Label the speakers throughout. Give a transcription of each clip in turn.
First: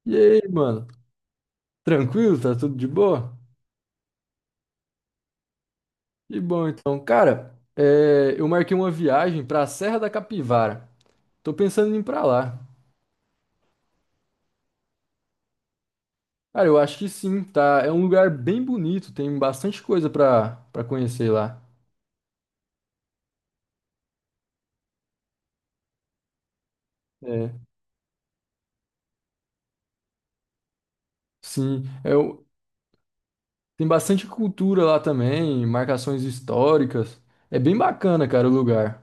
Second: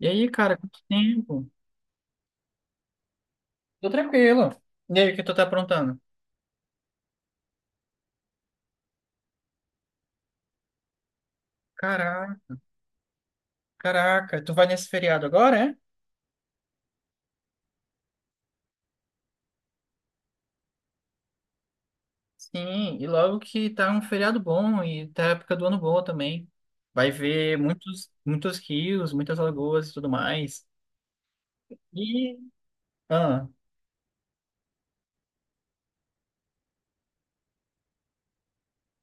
Speaker 1: E
Speaker 2: E
Speaker 1: aí,
Speaker 2: aí,
Speaker 1: cara, quanto
Speaker 2: mano?
Speaker 1: tempo?
Speaker 2: Tranquilo? Tá tudo de boa?
Speaker 1: Tô tranquilo. E aí, o que tu tá aprontando?
Speaker 2: Que bom, então. Cara, é, eu marquei uma viagem pra Serra da Capivara. Tô pensando em ir pra lá.
Speaker 1: Caraca, tu vai nesse feriado agora, é?
Speaker 2: Cara, eu acho que sim, tá? É um lugar bem bonito, tem bastante coisa pra conhecer lá.
Speaker 1: Sim, e logo que tá um feriado bom e tá a época do ano boa também. Vai
Speaker 2: É,
Speaker 1: ver muitos rios, muitas lagoas e tudo mais.
Speaker 2: sim. É,
Speaker 1: E, ah,
Speaker 2: tem bastante cultura lá também, marcações históricas. É bem bacana, cara, o lugar.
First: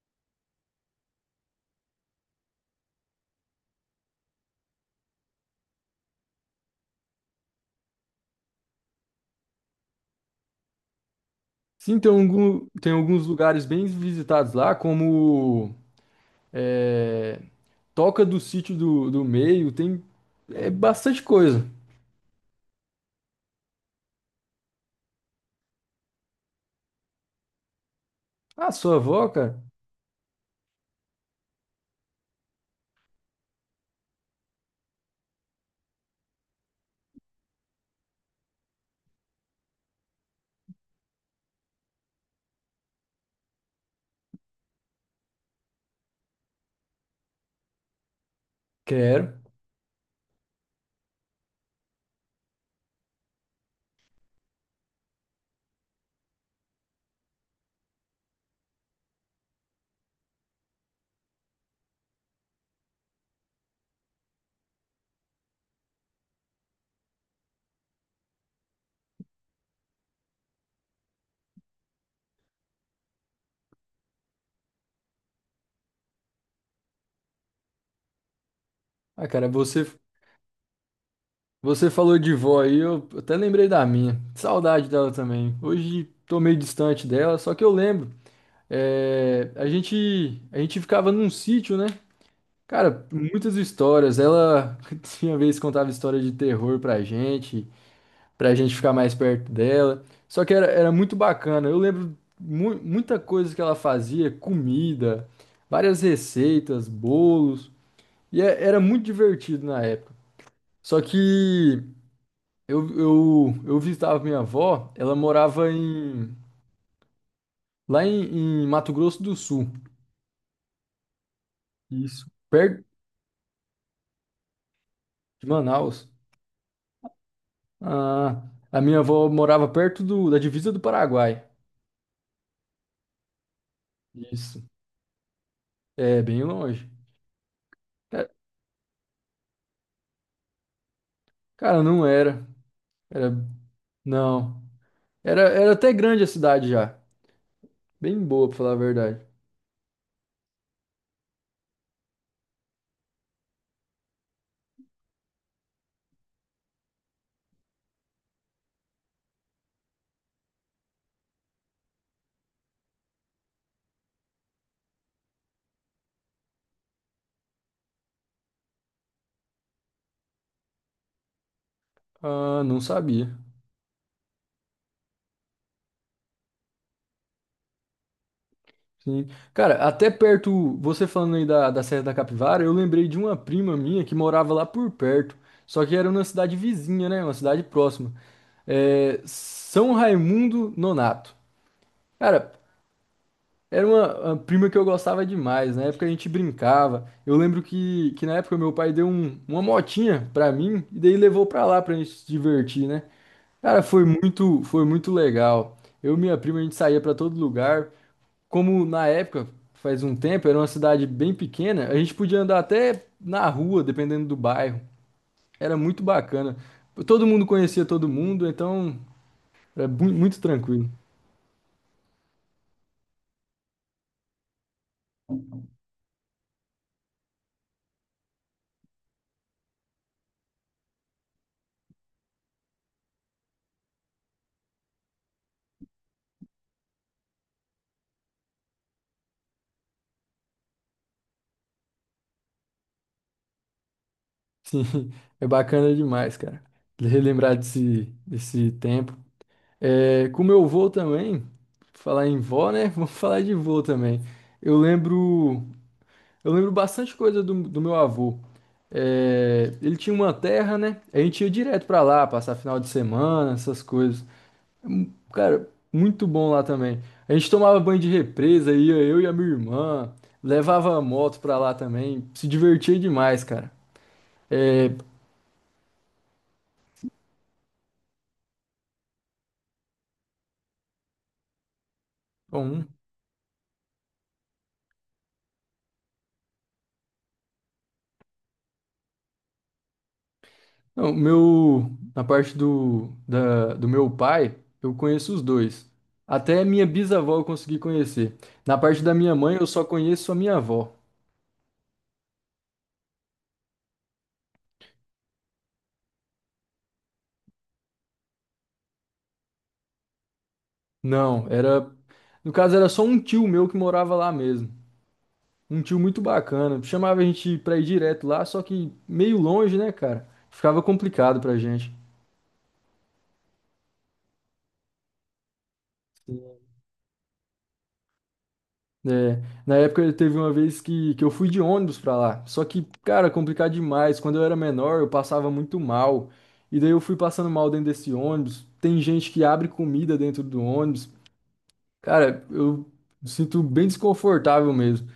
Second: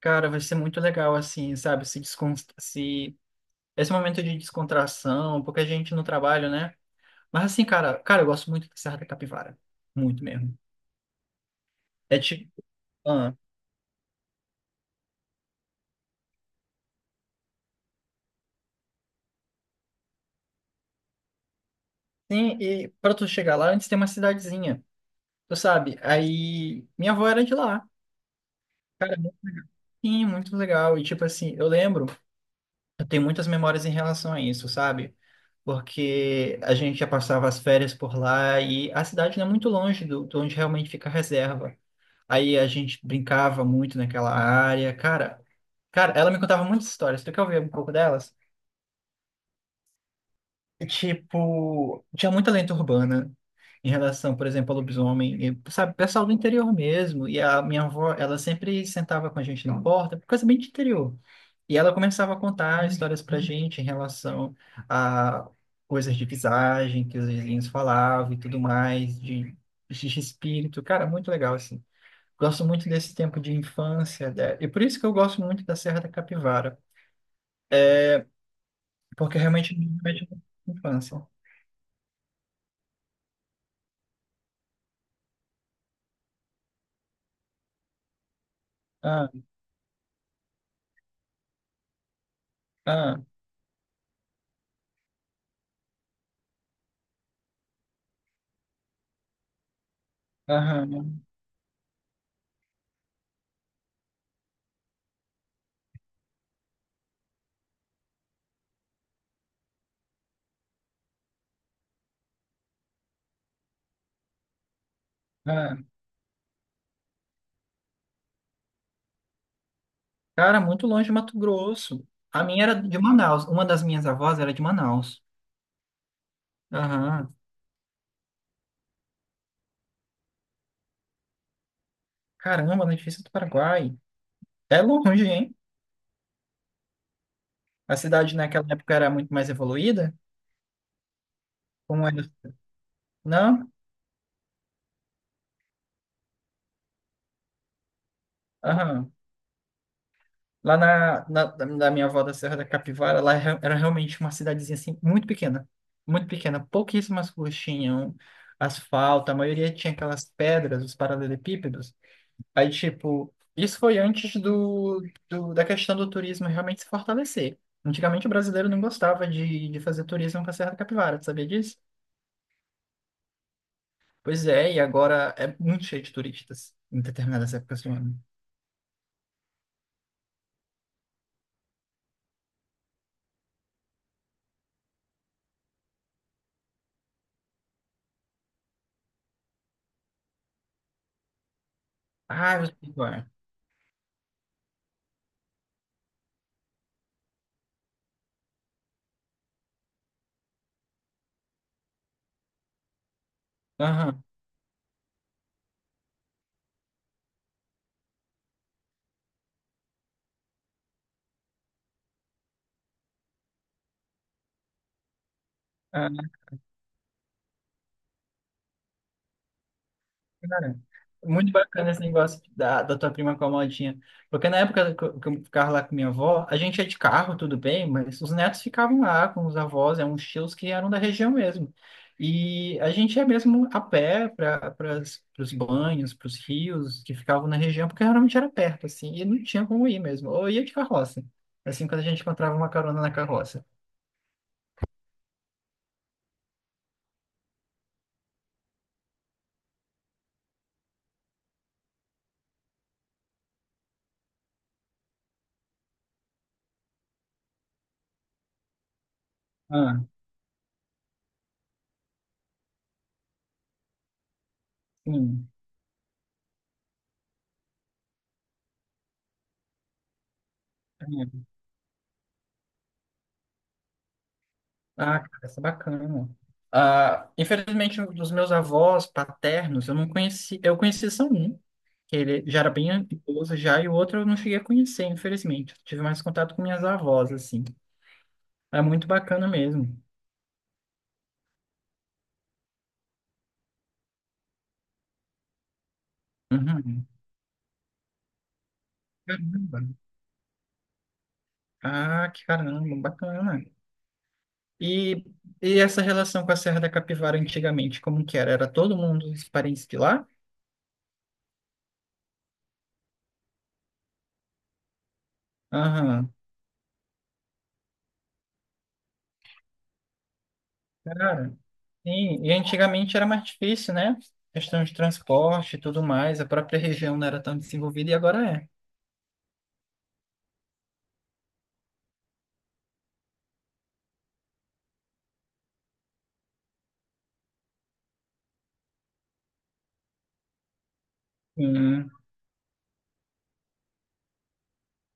Speaker 1: Cara, vai ser muito legal, assim, sabe? Se descon... se... Esse momento de descontração, porque a gente no trabalho, né? Mas assim, cara, eu gosto muito de Serra da Capivara. Muito mesmo.
Speaker 2: Sim, tem,
Speaker 1: É tipo.
Speaker 2: algum, tem alguns
Speaker 1: ah,
Speaker 2: lugares bem visitados lá, como... é, toca do sítio do meio, tem é bastante coisa.
Speaker 1: Sim, e para tu chegar lá, antes tem uma cidadezinha, tu sabe? Aí minha avó era de lá.
Speaker 2: Ah, sua
Speaker 1: Cara,
Speaker 2: avó, cara?
Speaker 1: sim, muito legal. E tipo assim, eu tenho muitas memórias em relação a isso, sabe? Porque a gente já passava as férias por lá e a cidade não é muito longe de onde realmente fica a reserva. Aí a gente brincava muito naquela área. Cara, ela me contava muitas histórias. Tu quer ouvir um pouco delas?
Speaker 2: Quero.
Speaker 1: Tipo, tinha muita lenda urbana em relação, por exemplo, ao lobisomem, e, sabe, pessoal do interior mesmo. E a minha avó, ela sempre sentava com a gente na porta, coisa bem de interior. E ela começava a contar histórias pra gente em relação a coisas de visagem que os vizinhos falavam e tudo mais, de espírito. Cara, muito legal, assim. Gosto muito desse tempo de infância, né? E por isso que eu gosto muito da Serra da Capivara,
Speaker 2: Ah,
Speaker 1: porque
Speaker 2: cara,
Speaker 1: realmente
Speaker 2: você
Speaker 1: me remete à infância.
Speaker 2: você falou de vó aí, eu até lembrei da minha. Saudade dela também. Hoje tô meio distante dela, só que eu lembro.
Speaker 1: Ah,
Speaker 2: É, a gente ficava num sítio, né? Cara,
Speaker 1: ah,
Speaker 2: muitas histórias. Ela tinha vez contava história de terror pra gente, pra gente ficar mais perto dela. Só que era muito
Speaker 1: aham.
Speaker 2: bacana. Eu lembro muita coisa que ela fazia, comida, várias receitas, bolos, e era muito divertido na época. Só que eu visitava minha avó, ela morava
Speaker 1: É,
Speaker 2: lá em, em Mato Grosso do Sul,
Speaker 1: cara, muito longe de Mato Grosso.
Speaker 2: isso,
Speaker 1: A minha era
Speaker 2: perto
Speaker 1: de Manaus. Uma das minhas avós era de Manaus.
Speaker 2: de Manaus.
Speaker 1: Aham.
Speaker 2: Ah, a minha avó morava perto da divisa do Paraguai.
Speaker 1: Caramba, na divisa do Paraguai.
Speaker 2: Isso,
Speaker 1: É longe, hein?
Speaker 2: é bem longe.
Speaker 1: A
Speaker 2: Ca-
Speaker 1: cidade naquela época era muito mais evoluída.
Speaker 2: Cara, não
Speaker 1: Como era?
Speaker 2: era. Era,
Speaker 1: Não?
Speaker 2: não. Era, era até grande a cidade já. Bem boa, pra falar a
Speaker 1: Aham.
Speaker 2: verdade.
Speaker 1: Lá na, na, da da minha avó da Serra da Capivara, lá era realmente uma cidadezinha assim, muito pequena. Muito pequena. Pouquíssimas ruas tinham asfalto. A maioria tinha aquelas pedras, os paralelepípedos. Aí, tipo, isso foi antes da questão do turismo realmente se fortalecer. Antigamente o brasileiro não gostava de fazer turismo com a Serra da Capivara, tu sabia disso?
Speaker 2: Ah, não sabia.
Speaker 1: Pois é, e agora é muito cheio de turistas em determinadas épocas do ano.
Speaker 2: Sim. Cara, até perto, você falando aí da Serra da Capivara, eu lembrei de uma prima minha que morava lá por perto. Só que era uma cidade vizinha, né? Uma cidade próxima. É, São Raimundo Nonato. Cara,
Speaker 1: Ah, eu sei qual é.
Speaker 2: era uma prima que eu gostava demais. Na época a gente brincava. Eu lembro que na época meu pai deu uma motinha pra mim e daí levou pra lá pra gente se divertir, né? Cara,
Speaker 1: Aham.
Speaker 2: foi muito legal. Eu e minha prima a gente saía pra todo lugar. Como na época, faz um tempo, era uma cidade bem pequena, a gente podia andar até na rua, dependendo do bairro. Era muito bacana. Todo mundo conhecia todo mundo, então era muito
Speaker 1: Cara,
Speaker 2: tranquilo.
Speaker 1: muito bacana esse negócio da tua prima com a modinha. Porque na época que eu ficava lá com minha avó, a gente ia de carro, tudo bem, mas os netos ficavam lá com os avós, eram uns tios que eram da região mesmo. E a gente ia mesmo a pé para os banhos, para os rios que ficavam na região, porque realmente era perto, assim, e não tinha como ir mesmo. Ou ia de carroça, assim, quando a gente encontrava uma carona na carroça.
Speaker 2: Sim, é bacana demais, cara. Relembrar desse tempo. É, com meu avô também, falar em vó, né? Vamos falar de vô também. Eu lembro, eu lembro bastante coisa do meu avô. É, ele
Speaker 1: Ah,
Speaker 2: tinha uma terra, né? A gente ia direto pra lá, passar final de semana, essas coisas.
Speaker 1: sim.
Speaker 2: Cara, muito bom lá também. A gente tomava banho de represa, ia eu e a minha irmã, levava a moto pra lá também, se divertia demais, cara. É,
Speaker 1: Ah, cara, isso é bacana. Ah, infelizmente, um dos meus avós paternos, eu não conheci. Eu conheci só um, que ele já era
Speaker 2: bom.
Speaker 1: bem idoso já, e o outro eu não cheguei a conhecer, infelizmente. Eu tive mais contato com minhas avós, assim. É muito bacana mesmo.
Speaker 2: Não, meu, na parte do meu pai, eu conheço os dois. Até minha
Speaker 1: Uhum.
Speaker 2: bisavó eu consegui conhecer. Na parte da minha mãe, eu
Speaker 1: Caramba.
Speaker 2: só conheço a minha avó.
Speaker 1: Ah, que caramba, bacana. E, e essa relação com a Serra da Capivara antigamente, como que era? Era todo mundo os parentes de lá?
Speaker 2: Não, era. No caso, era só um tio meu que morava lá mesmo. Um tio muito
Speaker 1: Aham.
Speaker 2: bacana. Chamava a gente pra ir direto lá, só que meio longe, né, cara? Ficava complicado pra
Speaker 1: Cara,
Speaker 2: gente.
Speaker 1: sim, e antigamente era mais difícil, né? Questão de transporte e tudo mais, a própria região não era tão desenvolvida e agora é.
Speaker 2: É, na época teve uma vez que eu fui de ônibus pra lá. Só que, cara, complicado demais. Quando eu era menor, eu passava muito mal. E daí eu fui passando mal dentro desse ônibus. Tem gente que abre comida dentro do ônibus.
Speaker 1: Sim,
Speaker 2: Cara, eu me sinto bem desconfortável mesmo.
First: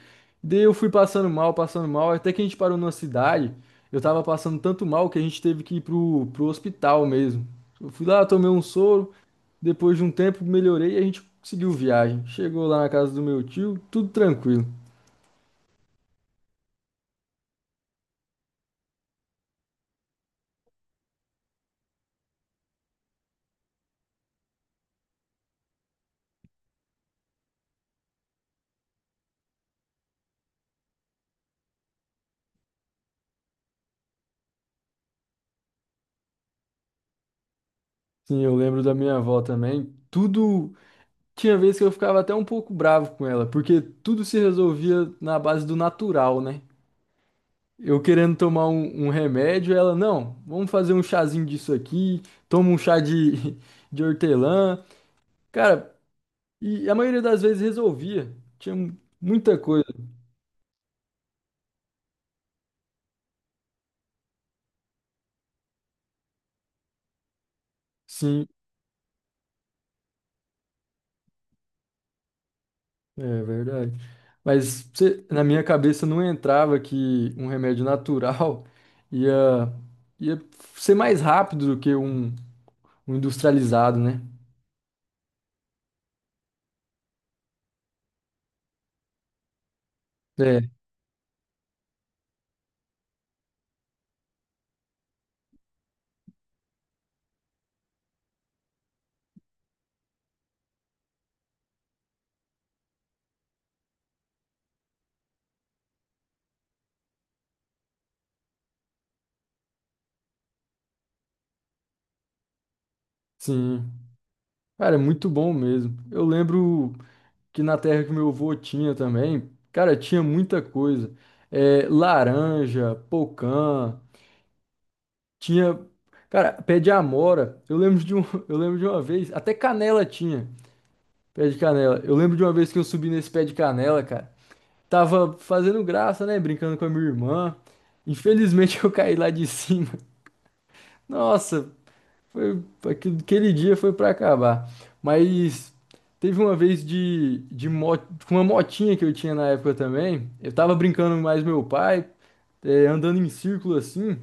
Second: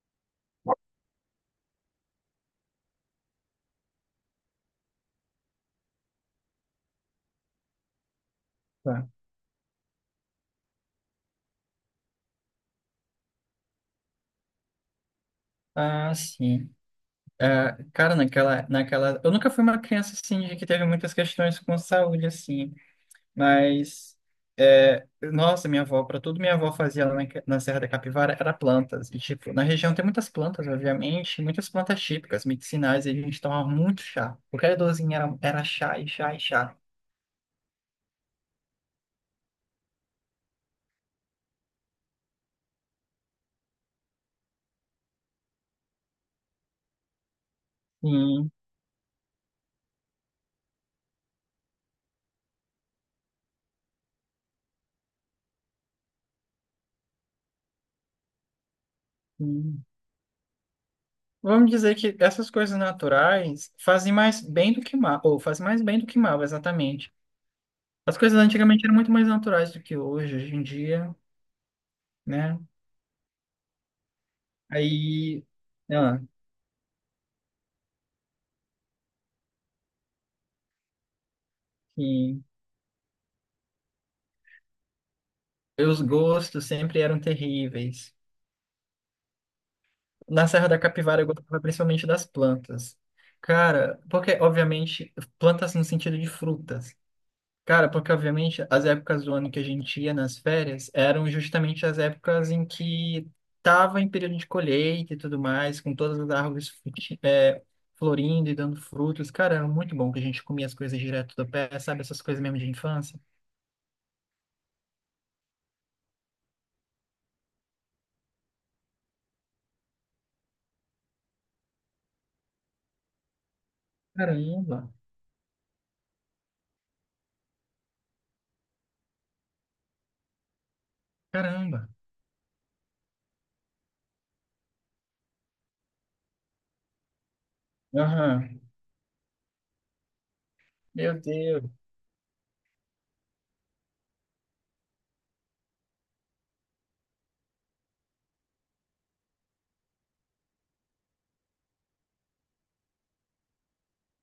Speaker 2: Daí eu fui passando mal, até que a gente parou numa cidade. Eu tava passando tanto mal que a gente teve que ir pro hospital mesmo. Eu fui lá, tomei um
Speaker 1: tá.
Speaker 2: soro, depois de um tempo melhorei e a gente seguiu viagem. Chegou lá na casa do meu tio, tudo tranquilo.
Speaker 1: Ah, sim. Ah, cara, naquela. Eu nunca fui uma criança assim de que teve muitas questões com saúde, assim, mas. É, nossa, minha avó, para tudo minha avó fazia lá na Serra da Capivara era plantas. E, tipo, na região tem muitas plantas, obviamente, muitas plantas típicas, medicinais, e a gente tomava muito chá. Qualquer dorzinha era chá e chá e chá.
Speaker 2: Sim, eu lembro da minha avó também. Tudo. Tinha vez que eu ficava até um pouco bravo com ela, porque tudo se resolvia na base do natural, né? Eu querendo
Speaker 1: Sim.
Speaker 2: tomar um remédio, ela, não, vamos fazer um chazinho disso aqui, toma um chá de, de hortelã. Cara, e a maioria das vezes resolvia. Tinha muita
Speaker 1: Hum.
Speaker 2: coisa.
Speaker 1: Vamos dizer que essas coisas naturais fazem mais bem do que mal, ou fazem mais bem do que mal, exatamente. As coisas
Speaker 2: Sim,
Speaker 1: antigamente eram muito mais naturais do que hoje em dia, né?
Speaker 2: é verdade. Mas você- na
Speaker 1: Aí,
Speaker 2: minha cabeça
Speaker 1: ah,
Speaker 2: não entrava que um remédio natural ia, ia ser mais rápido do que um
Speaker 1: sim.
Speaker 2: o industrializado, né?
Speaker 1: Os gostos sempre eram terríveis. Na
Speaker 2: É,
Speaker 1: Serra da Capivara eu gostava principalmente das plantas. Cara, porque obviamente plantas no sentido de frutas. Cara, porque obviamente as épocas do ano que a gente ia nas férias eram justamente as épocas em que tava em período de colheita e tudo mais, com todas as árvores florindo e dando frutos. Cara, era muito bom que a gente comia as coisas direto do pé, sabe? Essas coisas mesmo de infância.
Speaker 2: sim. Cara, é muito bom mesmo. Eu lembro que na terra que meu avô tinha também, cara, tinha muita coisa. É, laranja, pocã,
Speaker 1: Caramba,
Speaker 2: tinha, cara, pé de amora. Eu lembro de um, eu lembro de uma vez, até canela tinha, pé de
Speaker 1: caramba.
Speaker 2: canela. Eu lembro de uma vez que eu subi nesse pé de canela, cara. Tava fazendo graça, né, brincando com a minha irmã.
Speaker 1: Aham.
Speaker 2: Infelizmente eu caí lá de cima.
Speaker 1: Meu Deus.
Speaker 2: Nossa, foi, aquele dia foi pra acabar. Mas teve uma vez com uma motinha que eu tinha na época também. Eu tava brincando mais meu pai, é, andando em círculo assim.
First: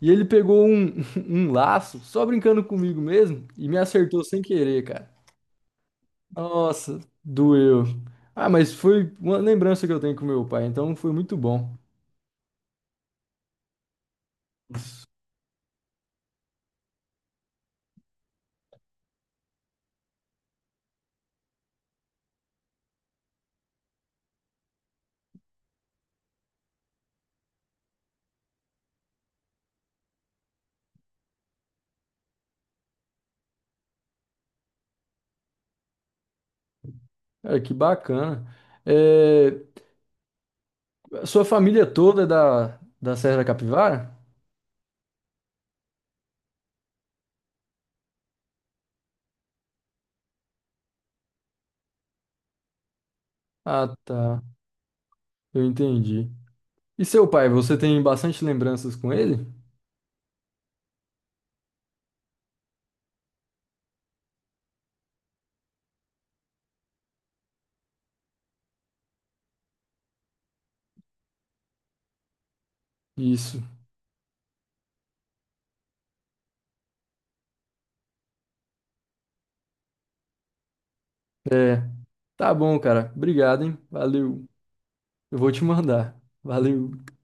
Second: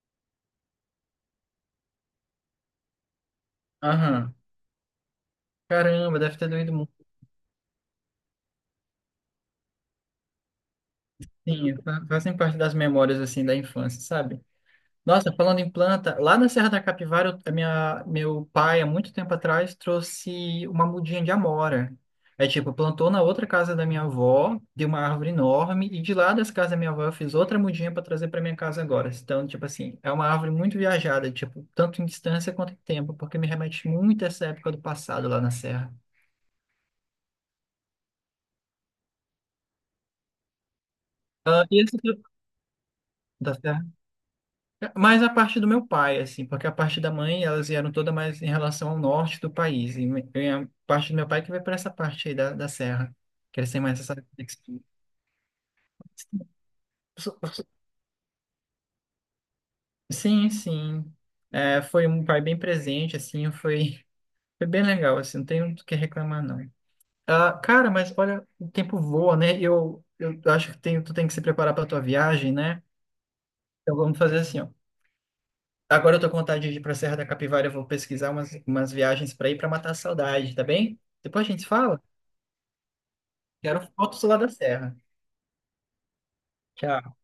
Speaker 2: E ele pegou um, um laço, só brincando comigo mesmo, e me acertou
Speaker 1: Aham.
Speaker 2: sem querer, cara.
Speaker 1: Caramba, deve ter doído
Speaker 2: Nossa,
Speaker 1: muito.
Speaker 2: doeu. Ah, mas foi uma lembrança que eu tenho com meu pai, então foi muito
Speaker 1: Sim,
Speaker 2: bom.
Speaker 1: fazem parte das memórias assim da infância, sabe? Nossa, falando em planta, lá na Serra da Capivara, meu pai, há muito tempo atrás, trouxe uma mudinha de amora. É tipo, plantou na outra casa da minha avó, deu uma árvore enorme, e de lá dessa casa da minha avó eu fiz outra mudinha para trazer para minha casa agora. Então, tipo assim, é uma árvore muito viajada, tipo, tanto em distância quanto em tempo, porque me remete muito a essa época do passado lá na Serra.
Speaker 2: Cara, que bacana. É, a sua
Speaker 1: Ah, e
Speaker 2: família
Speaker 1: esse,
Speaker 2: toda é da Serra da Capivara?
Speaker 1: mas a parte do meu pai, assim, porque a parte da mãe, elas vieram toda mais em relação ao norte do país. E a parte do meu pai que vai para essa parte aí da serra, que eles têm
Speaker 2: Ah,
Speaker 1: mais essa...
Speaker 2: tá.
Speaker 1: conexão.
Speaker 2: Eu entendi. E seu
Speaker 1: So-
Speaker 2: pai,
Speaker 1: so-
Speaker 2: você tem bastante lembranças com ele?
Speaker 1: Sim, sim. É, foi um pai bem presente, assim, foi bem legal, assim, não tenho do que reclamar, não. Ah, cara, mas olha, o tempo voa, né? Eu acho que tem, tu tem que se preparar para tua viagem, né?
Speaker 2: Isso.
Speaker 1: Então vamos fazer assim, ó. Agora eu tô com vontade de ir pra Serra da Capivara, eu vou pesquisar umas viagens para ir para matar a saudade, tá bem? Depois a gente
Speaker 2: É.
Speaker 1: fala.
Speaker 2: Tá bom, cara. Obrigado, hein?
Speaker 1: Quero fotos lá
Speaker 2: Valeu.
Speaker 1: da serra.
Speaker 2: Eu vou te mandar. Valeu.
Speaker 1: Tchau.